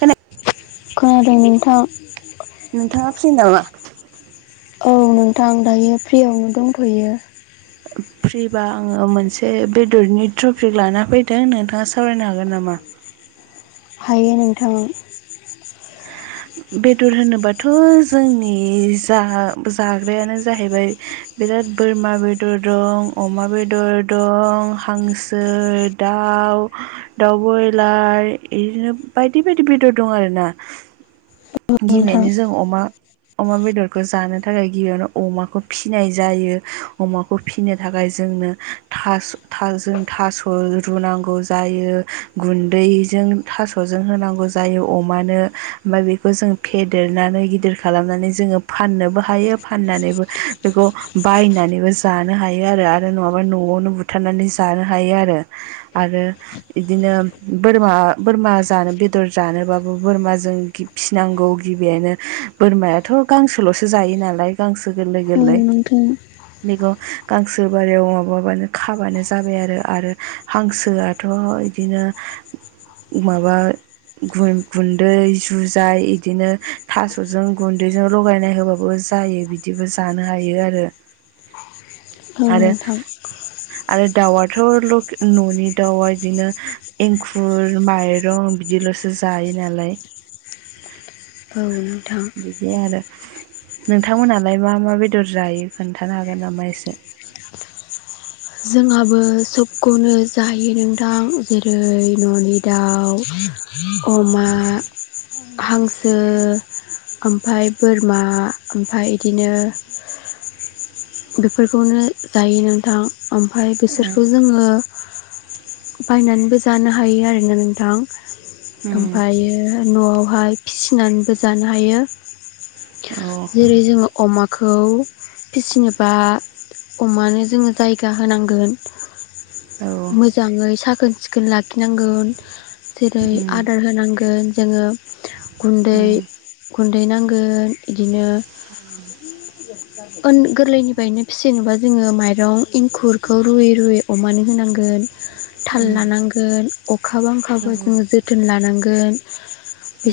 खोनादों खोनादों नोंथां नोंथाङा फ्रि नामा? औ नोंथां दायो फ्रियावनो दंथ'यो। फ्रिबा आङो मोनसे बेदरनि ट्रफिक लाना फैदों नोंथाङा सावरायनो हा गो नामा? हायो नोंथां बेदर होनोबाथ' जोंनि जा-जाग्रायानो जाहैबाय बिराद बोरमा बेदर दं अमा बेदर दं हांसो दा आव दाउ बयलार इदिनो बायदि बायदि बेदर दं आरोना नोंथां गिमानो जों अमा अमा बेदरखौ जानो थाखाय गिबियावनो अमाखौ फिनाय जायो अमाखौ फिनो थाखाय जोंनो थास-थाजों थास' रुनांगौ जायो गुन्दै जों थास'जों होनांगौ जायो अमानो ओमफाय बेखौ जों फेदेरनानै गिदिर खालामनानै जोङो फाननोबो हायो फाननानैबो बेखौ [unintelligible] बायनानैबो जानो हायो आरो आरो नङाबा न'आवनो बुथारनानै जानो हायो आरो आरो इदिनो बोरमा-बोरमा जानो बेदर जानोबाबो बोरमाजों फिसिनांगौ गिबियायनो बोरमायाथ' गांसोल'सो जायो नालाय गांसो गोरलै औ गोरलै नोंथां बेखौ गांसो बारियाव माबाबानो खाबानो जाबाय आरो आरो हांसोआथ थ' इदिनो माबा गुन-गुन्दै जुजाय इदिनो थास'जों गुन्दैजों लगायनाय होबाबो जायो बिदिबो जानो हायो आरो‌ औ आरो नोंथां आरो दावा थ' लक न'नि दाउआ गदिनो एंखुर माइरं बिदिल'सो जायो नालाय औ नोंथां नोंथांमोनहालाय मा मा बेदर जायो खोन्थानो हागोन नामा एसे? [unintelligible] जोंहाबो सबखौनो जायो नोंथां जेरै न'नि दाउ अमा हांसो ओमफाय बोरमा ओमफाय इदिनो बेफोरखौनो जायो नोंथां ओमफ्राय बिसोरखौ जोङो बायनानैबो जानो हायो आरोना नोंथां। उम ओमफ्रायो न'आवहाय फिसिनानैबो जानो हायो। औ जेरै जोङो अमाखौ फिसिनो बा अमानो जोङो जायगा होनांगोन औ मोजाङै साखोन सिखोन लाखिनांगोन। जेरै उम आदार होनांगोन जोङो गुन्दै उम गुन्दै नांगोन [unintelligible] बिदिनो गोरलैनि [unintelligible] फिसिनोबा जोङो माइरं एंखुरखौ रुयै रुयै अमानो होनांगोन थाल उम लानांगोन अखा बांखाबा औ जोङो जोथोन लानांगोन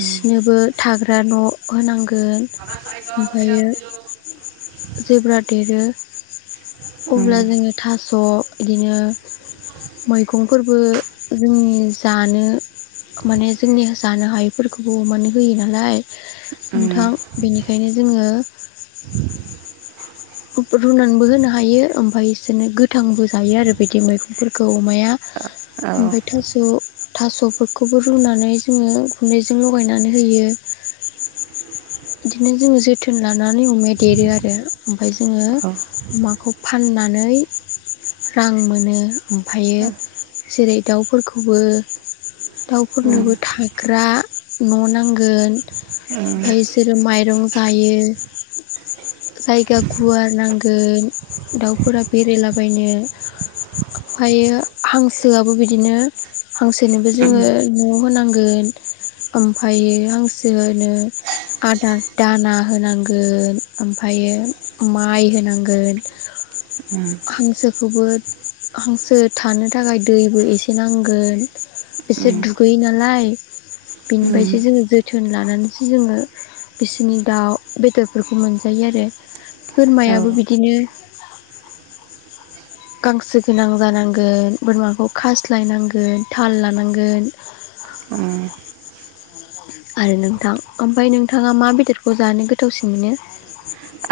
उम थाग्रा न' होनांगोन [unintelligible] ओमफ्रायो देरो अब्ला उम जोङो थास' बिदिनो मैगंफोरबो जोंनि जानो माने जोंनि जानो हायैफोरखौबो अमानो होयो नालाय उम नोंथां बेनिखायनो जोङो रुनानैबो होनो हायो ओमफ्राय इसोरनो गोथांबो जायो आरो बिदि मैगंफोरखौ अमाया औ ओमफ्राय थास' थास'फोरखौबो रुनानै जोङो गुन्दैजों लगायनानै होयो। बिदिनो जोङो जोथोन लानानै अमाया देरो आरो ओमफाय जोङो उम अमाखौ फाननानै रां मोनो ओमफ्रायो जेरै दाउफोरखौबो दाउफोरनोबो थाग्रा न' नांगोन ओमफ्राय बिसोरो माइरं जायो जायगा गुवार नांगोन दाउफोरा बेरायलाबायनो ओमफ्रायो हांसोआबो बिदिनो हांसोनोबो जोङो न' होनांगो [unintelligible] ओमफ्राय हांसोनो आदार दाना होनांगोन ओमफ्रायो माइ होनांगोन हांसोखौबो हांसो थानो थाखाय दैबो एसे नांगोन एसे उम दुगैयो नालाय उम बेनिफ्रायसो जोङो जोथोन लानानैसो जोङो बिसोरनि दाउ बेदरफोरखौ मोनजायो आरो औ बोरमायाबो बिदिनो [inaudible] गांसो गोनां जानांगोन बोरमाखौ खास्लायनांगोन थाल लानांगोन उम आरो नोंथां ओमफ्राय नोंथाङा मा बेदरखौ जानो गोथावसिन मोनो?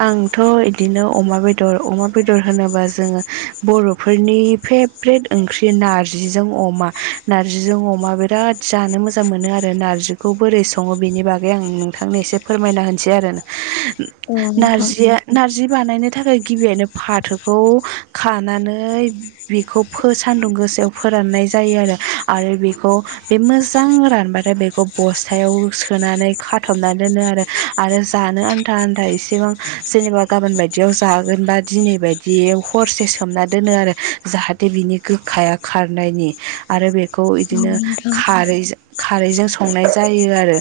आंथ' बिदिनो अमा बेदर अमा बेदर होनोबा जोङो बर'फोरनि फेब्रेट ओंख्रि नारजि नारजिजों अमा नारजिजों अमा बिराद जानो मोजां मोनो नारजिखौ बोरै सङो बागै आं नोंथांनो एसे फोरमायना होनसै आरो औ नोंथां नारजिया नारजि बानायनो थाखाय गिबियावनो फाथोखौ खानानै बेखौ सान्दुं गोसायाव फोराननाय जायो आरो आरो बेखौ बे मोजां रानबाथाय बेखौ बस्थायाव सोनानै खाथबना दोनो आरो आरो जानो आनथा आनथा एसे एसेबां जेनेबा गाबोन बायदियाव जागोनबा दिनै बायदि हरसे सोमना दोनो आरो जाहाथे बिनि गोखाया खारनायनि आरो बे औ बिदिनो नोंथां उम खारै खारैजों संनाय जायो।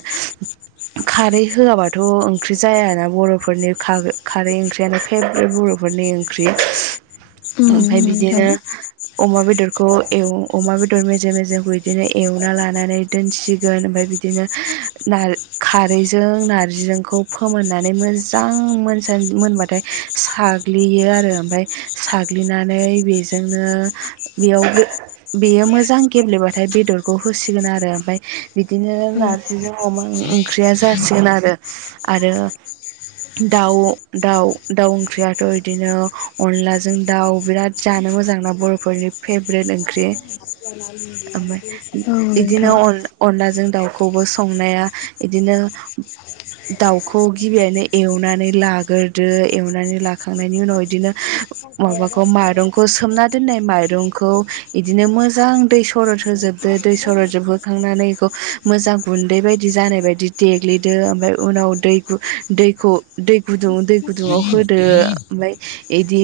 [unintelligible] होआबाथ ओंख्रि जायाना बर' बर'फोरनि खारै ओंख्रियानो फेब्रेट बर'फोरनि ओंख्रि। ओमफाय नोंथां औ बिदिनो अमा बेदर खौ अमा बेदर मेजे मेजेखौ बिदिनो एवना लानानै दोनसिगोन ओमफ्राय बिदिनो नार खारैजों नारजिजोंखौ फोमोननानै मो जां मोनसान मोनबाथाय साग्लियो आरो ओमफ्राय साग्लिनानै बे बेजोंनो बेयावबो बेयो मोजां गेब्लेबाथाय बेदरखौ होसिगोन आरो ओमफ्राय बिदिनो नारजिजों अमा ओंख्रिया जासिगोन आरो आरो दाउ दाउ दाउ ओंख्रियाथ' इदिनो अनदलाजों दाउ बिराद जा नो मोजांना बर'फोरनि फेभ्रेट ओंख्रि [unintelligible] इदिनो नोंथां अन अनलाजों दाउखौबो संनाया इदिनो दाउखौ गिबियानो एवनानै लाग्रोदो एवनानै लाखांनायनि उनाव बिदिनो माबाखौ माइरंखौ सोमना दोननाय माइरंखौ इदिनो मोजां दै सरद होजोबदो दै सरदजोबहोखांनानै मोजां गुन्दै बायदि जानाय बायदि देग्लिदो ओमफ्राय उनाव दैखौ दैखौ दै गुदुं दै गुदुङाव होदो ओमफ्राय इदि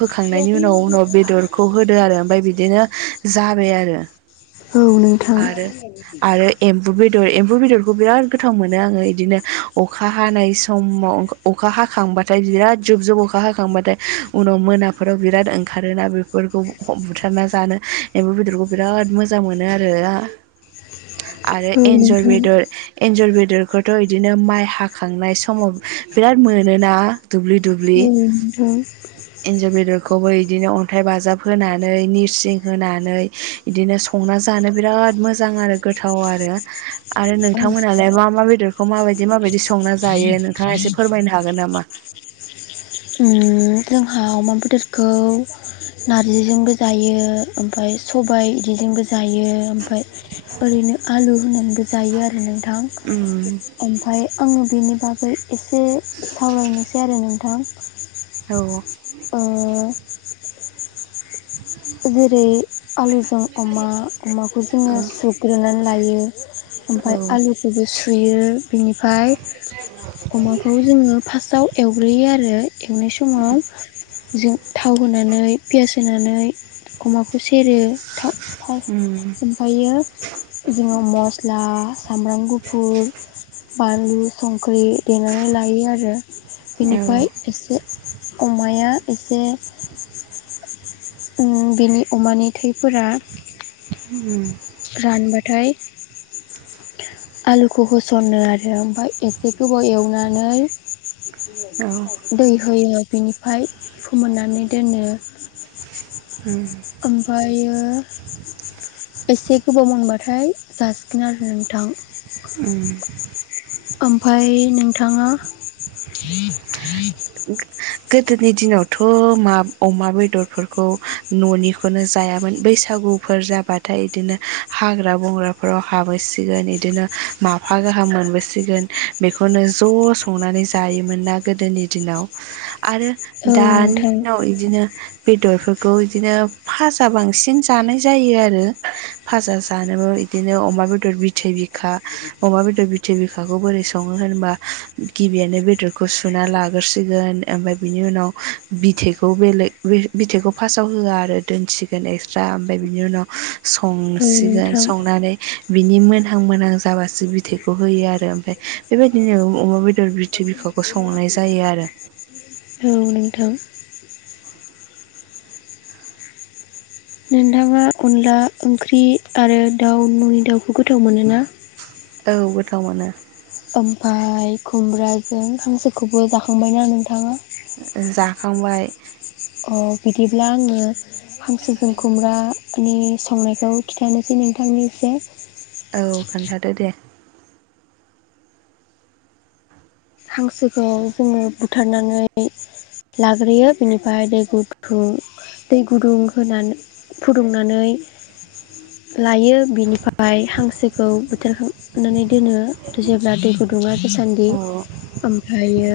होखांनायनि उनाव उनाव बेदरखौ होदो आरो ओमफ्राय बिदिनो जाबाय आरो औ नोंथां औ नोंथां आरो आरो एम्बु बे बदर एम्फौ बेदरखौ बिराद गोथाव मोनो आङो इदिनो अखा हानाय समाव अखा हाखांबाथाय बिराद जुब जुब अखा हाखांबाथाय उनाव मोनाफोराव बिराद ओंखारोना बेफोरखौ बुथारना जानो एम्फौ बेदरखौ बिराद मोजां मोनो आरो आरो औ एन्जर नोंथां बेदर एन्जर बेदरखौथ' इदिनो माइ हा खांनाय समाव बिराद मोनोना दुब्लि दुब्लि [inaudible] एन्जर बेदरखौबो इदिनो अन्थाइ बाजाब होनानै निरसिं होनानै इदिनो संनानै जानो बिराद मोजां आरो गोथाव आरो आरो नोंथां मानहालाय मा मा बेदरखौ मा बादि मा बादि संना जायो नोंथाङा एसे फोरमायनो हागोन नामा उम जोंहा अमा बेदरखौ नारजिजोंबो जायो ओमफ्राय सबाय बिदिजोंबो जायो ओमफफ्राय ओरैनो आलु होनानैबो जायो आरो नों थां उम ओमफ्राय आङो बेनि बागै ओइ एसे सावरायनोसै आरो नोंथां औ औ ओ जेरै आलु जों अमा अमाखौ जोङो औ सुग्रोनानै लायो ओमफ्राय औ आलुखौबो सुयो ओ बिनिफ्राय अमाखौ जोङो फास्टआव एवग्रोयो आरो एवनाय समाव जों थाव होनानै पियास होनानै अमाखौ सेरो थाव उम ओमफ्रायो बिदिङ मस्ला सामब्राम गुफुर बानलु संख्रि देनानै लायो आरो औ बेनिफ्राय एसे अमाया एसे उम बेनि अमानि थैफोरा उम रानबाथाय आलुखौ होसनो आरो ओमफ्राय एसे गोबाव एवनानै औ दै होयो बिनिफ्राय फोमोननानै दोनो उम ओमफायो एसे गोबाव मोनबाथाय जासिगोन आरो नोंथां उम ओमफाय नोंथाङा [inaudible] गोदोनि दिनावथ' मा अमा बेदरफोरखौ न'निखौनो जायामोन बैसागु फोर जाबाथाय बिदिनो हाग्रा बंग्राफोराव हाबोसिगोन बिदिनो माफा गाहाम। मोनबोसिगोन बेखौनो ज' संनानै जायोमोन ना गोदोनि दिना आरो औ दानि नोंथां दिनाव इदिनो बेदरफोर खौ बिदिनो फाजा बांसिन जानाय जायो आरो फाजा जानबो बिदिनो अ अमा बेदर बिथै बि खा अमा बेदर बिथै बिखाखौ बोरै सङो होनबा गिबियनो बेदरखौ सुना ला सिगोन ओमफ्राय बिनि उनाव बिथैखौ बेलेग बिथखौ फासआव होआ आरो दोन सिगोन एक्सट्रा ओमफ्राय बिनि उनाव औ संसिगोन नोंथां संनानै बिनि मोनहां मोनहां जाबासो बिथैखौ होयो आरो ओमफ्राय बेबायदिनो अमा बेदर बिथै बिखाखौ संनाय जायो। आरो औ नोंथां। नोंथाङा अनला ओंख्रि आरो दाउ न'नि दाउखौ गोथाव मोनोना औ गोथाव मोनो। ओमफाय खुमब्राजों हांसोखौबो जाखांबायना नोंथाङा। जाखांबाय अ बिदिब्ला आङो हांसोजों खुमब्रानि संनायखौ खिन्थानोसै नोंथांनि एसे औ खोन्थादो दे। हांसोखौ जोङो बुथारनानै लाग्रोयो बिनिफ्राय दै गुथु दै गुदुं होनानै फुदुंनानै लायो बिनिफ्राय हांसोखौ बोथोरखो फुनानै दोनो जेब्ला दै गुदुङा गोसान्दि औ ओमफ्रायो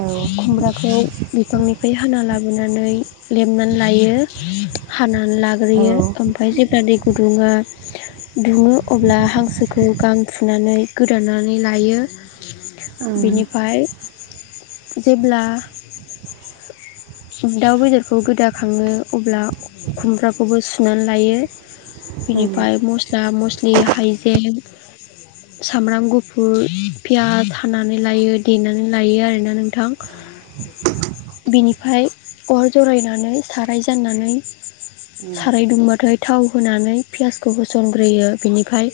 औ खुमब्राखौ बिफांनिफ्राय हाना लाबोनानै लेबनानै ला यो हानानै औ लाग्रोयो ओमफ्राय जेब्ला दै गुदुङा दुङो अब्ला हांसोखौ गां फुनानै गोदानानै लायो। ओं बिनिफ्राय जेब्ला [inaudible] दाउ बेदरखौ गोदा खाङो अब्ला खुमब्राखौबो सुनानै लायो। ओं बिनिफ्राय मस्ला मस्लि हाइजें सामब्राम गुफुर पियास हाना नै देनानै लायो आरोना नोंथां। बिनिफ्राय अर जरायनानै साराय जाननानै औ साराय दुंबाथाय थाव होनानै पियासखौ होसनग्रोयो बिनिफ्राय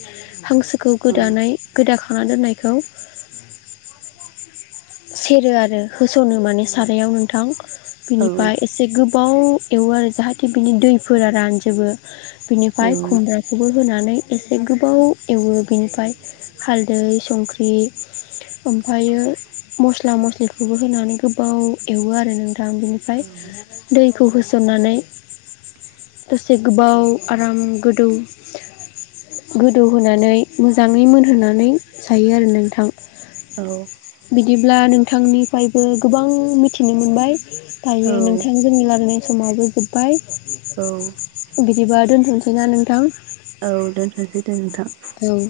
हांसोखौ गोदानाय गोदाखांना दोननायखौ सेरो आरो होस'नो माने सारायाव नोंथां। औ बिनिफ्राय एसे गोबाव एवो आरो जाहाथे बिनि दैफोरा रानजोबो बिनिफ्राय खुमब्राखौबो होनानै एसे आरो गोबाव एवो बेनिफ्राय हालदै संख्रि ओमफ्रायो मस्ला मस्लिखौबो होनानै गोबाव एवो आरो नोंथां। बिनिफ्राय दै खौ होसननानै दसे गोबाव आराम गोदौ गोदौहोनानै मोजाङै मोनहोनानै जायो आरो नोंथां। औ। बिदिब्ला नोंथांनिफ्रायबो गोबां मिथिनो मोनबाय दायो नोंथां जोंनि लागोनाय समावबो जोब्बाय। औ। बिदिबा दोनथ'सैना नोंथां। औ दोनथ'सै दे नोंथां। औ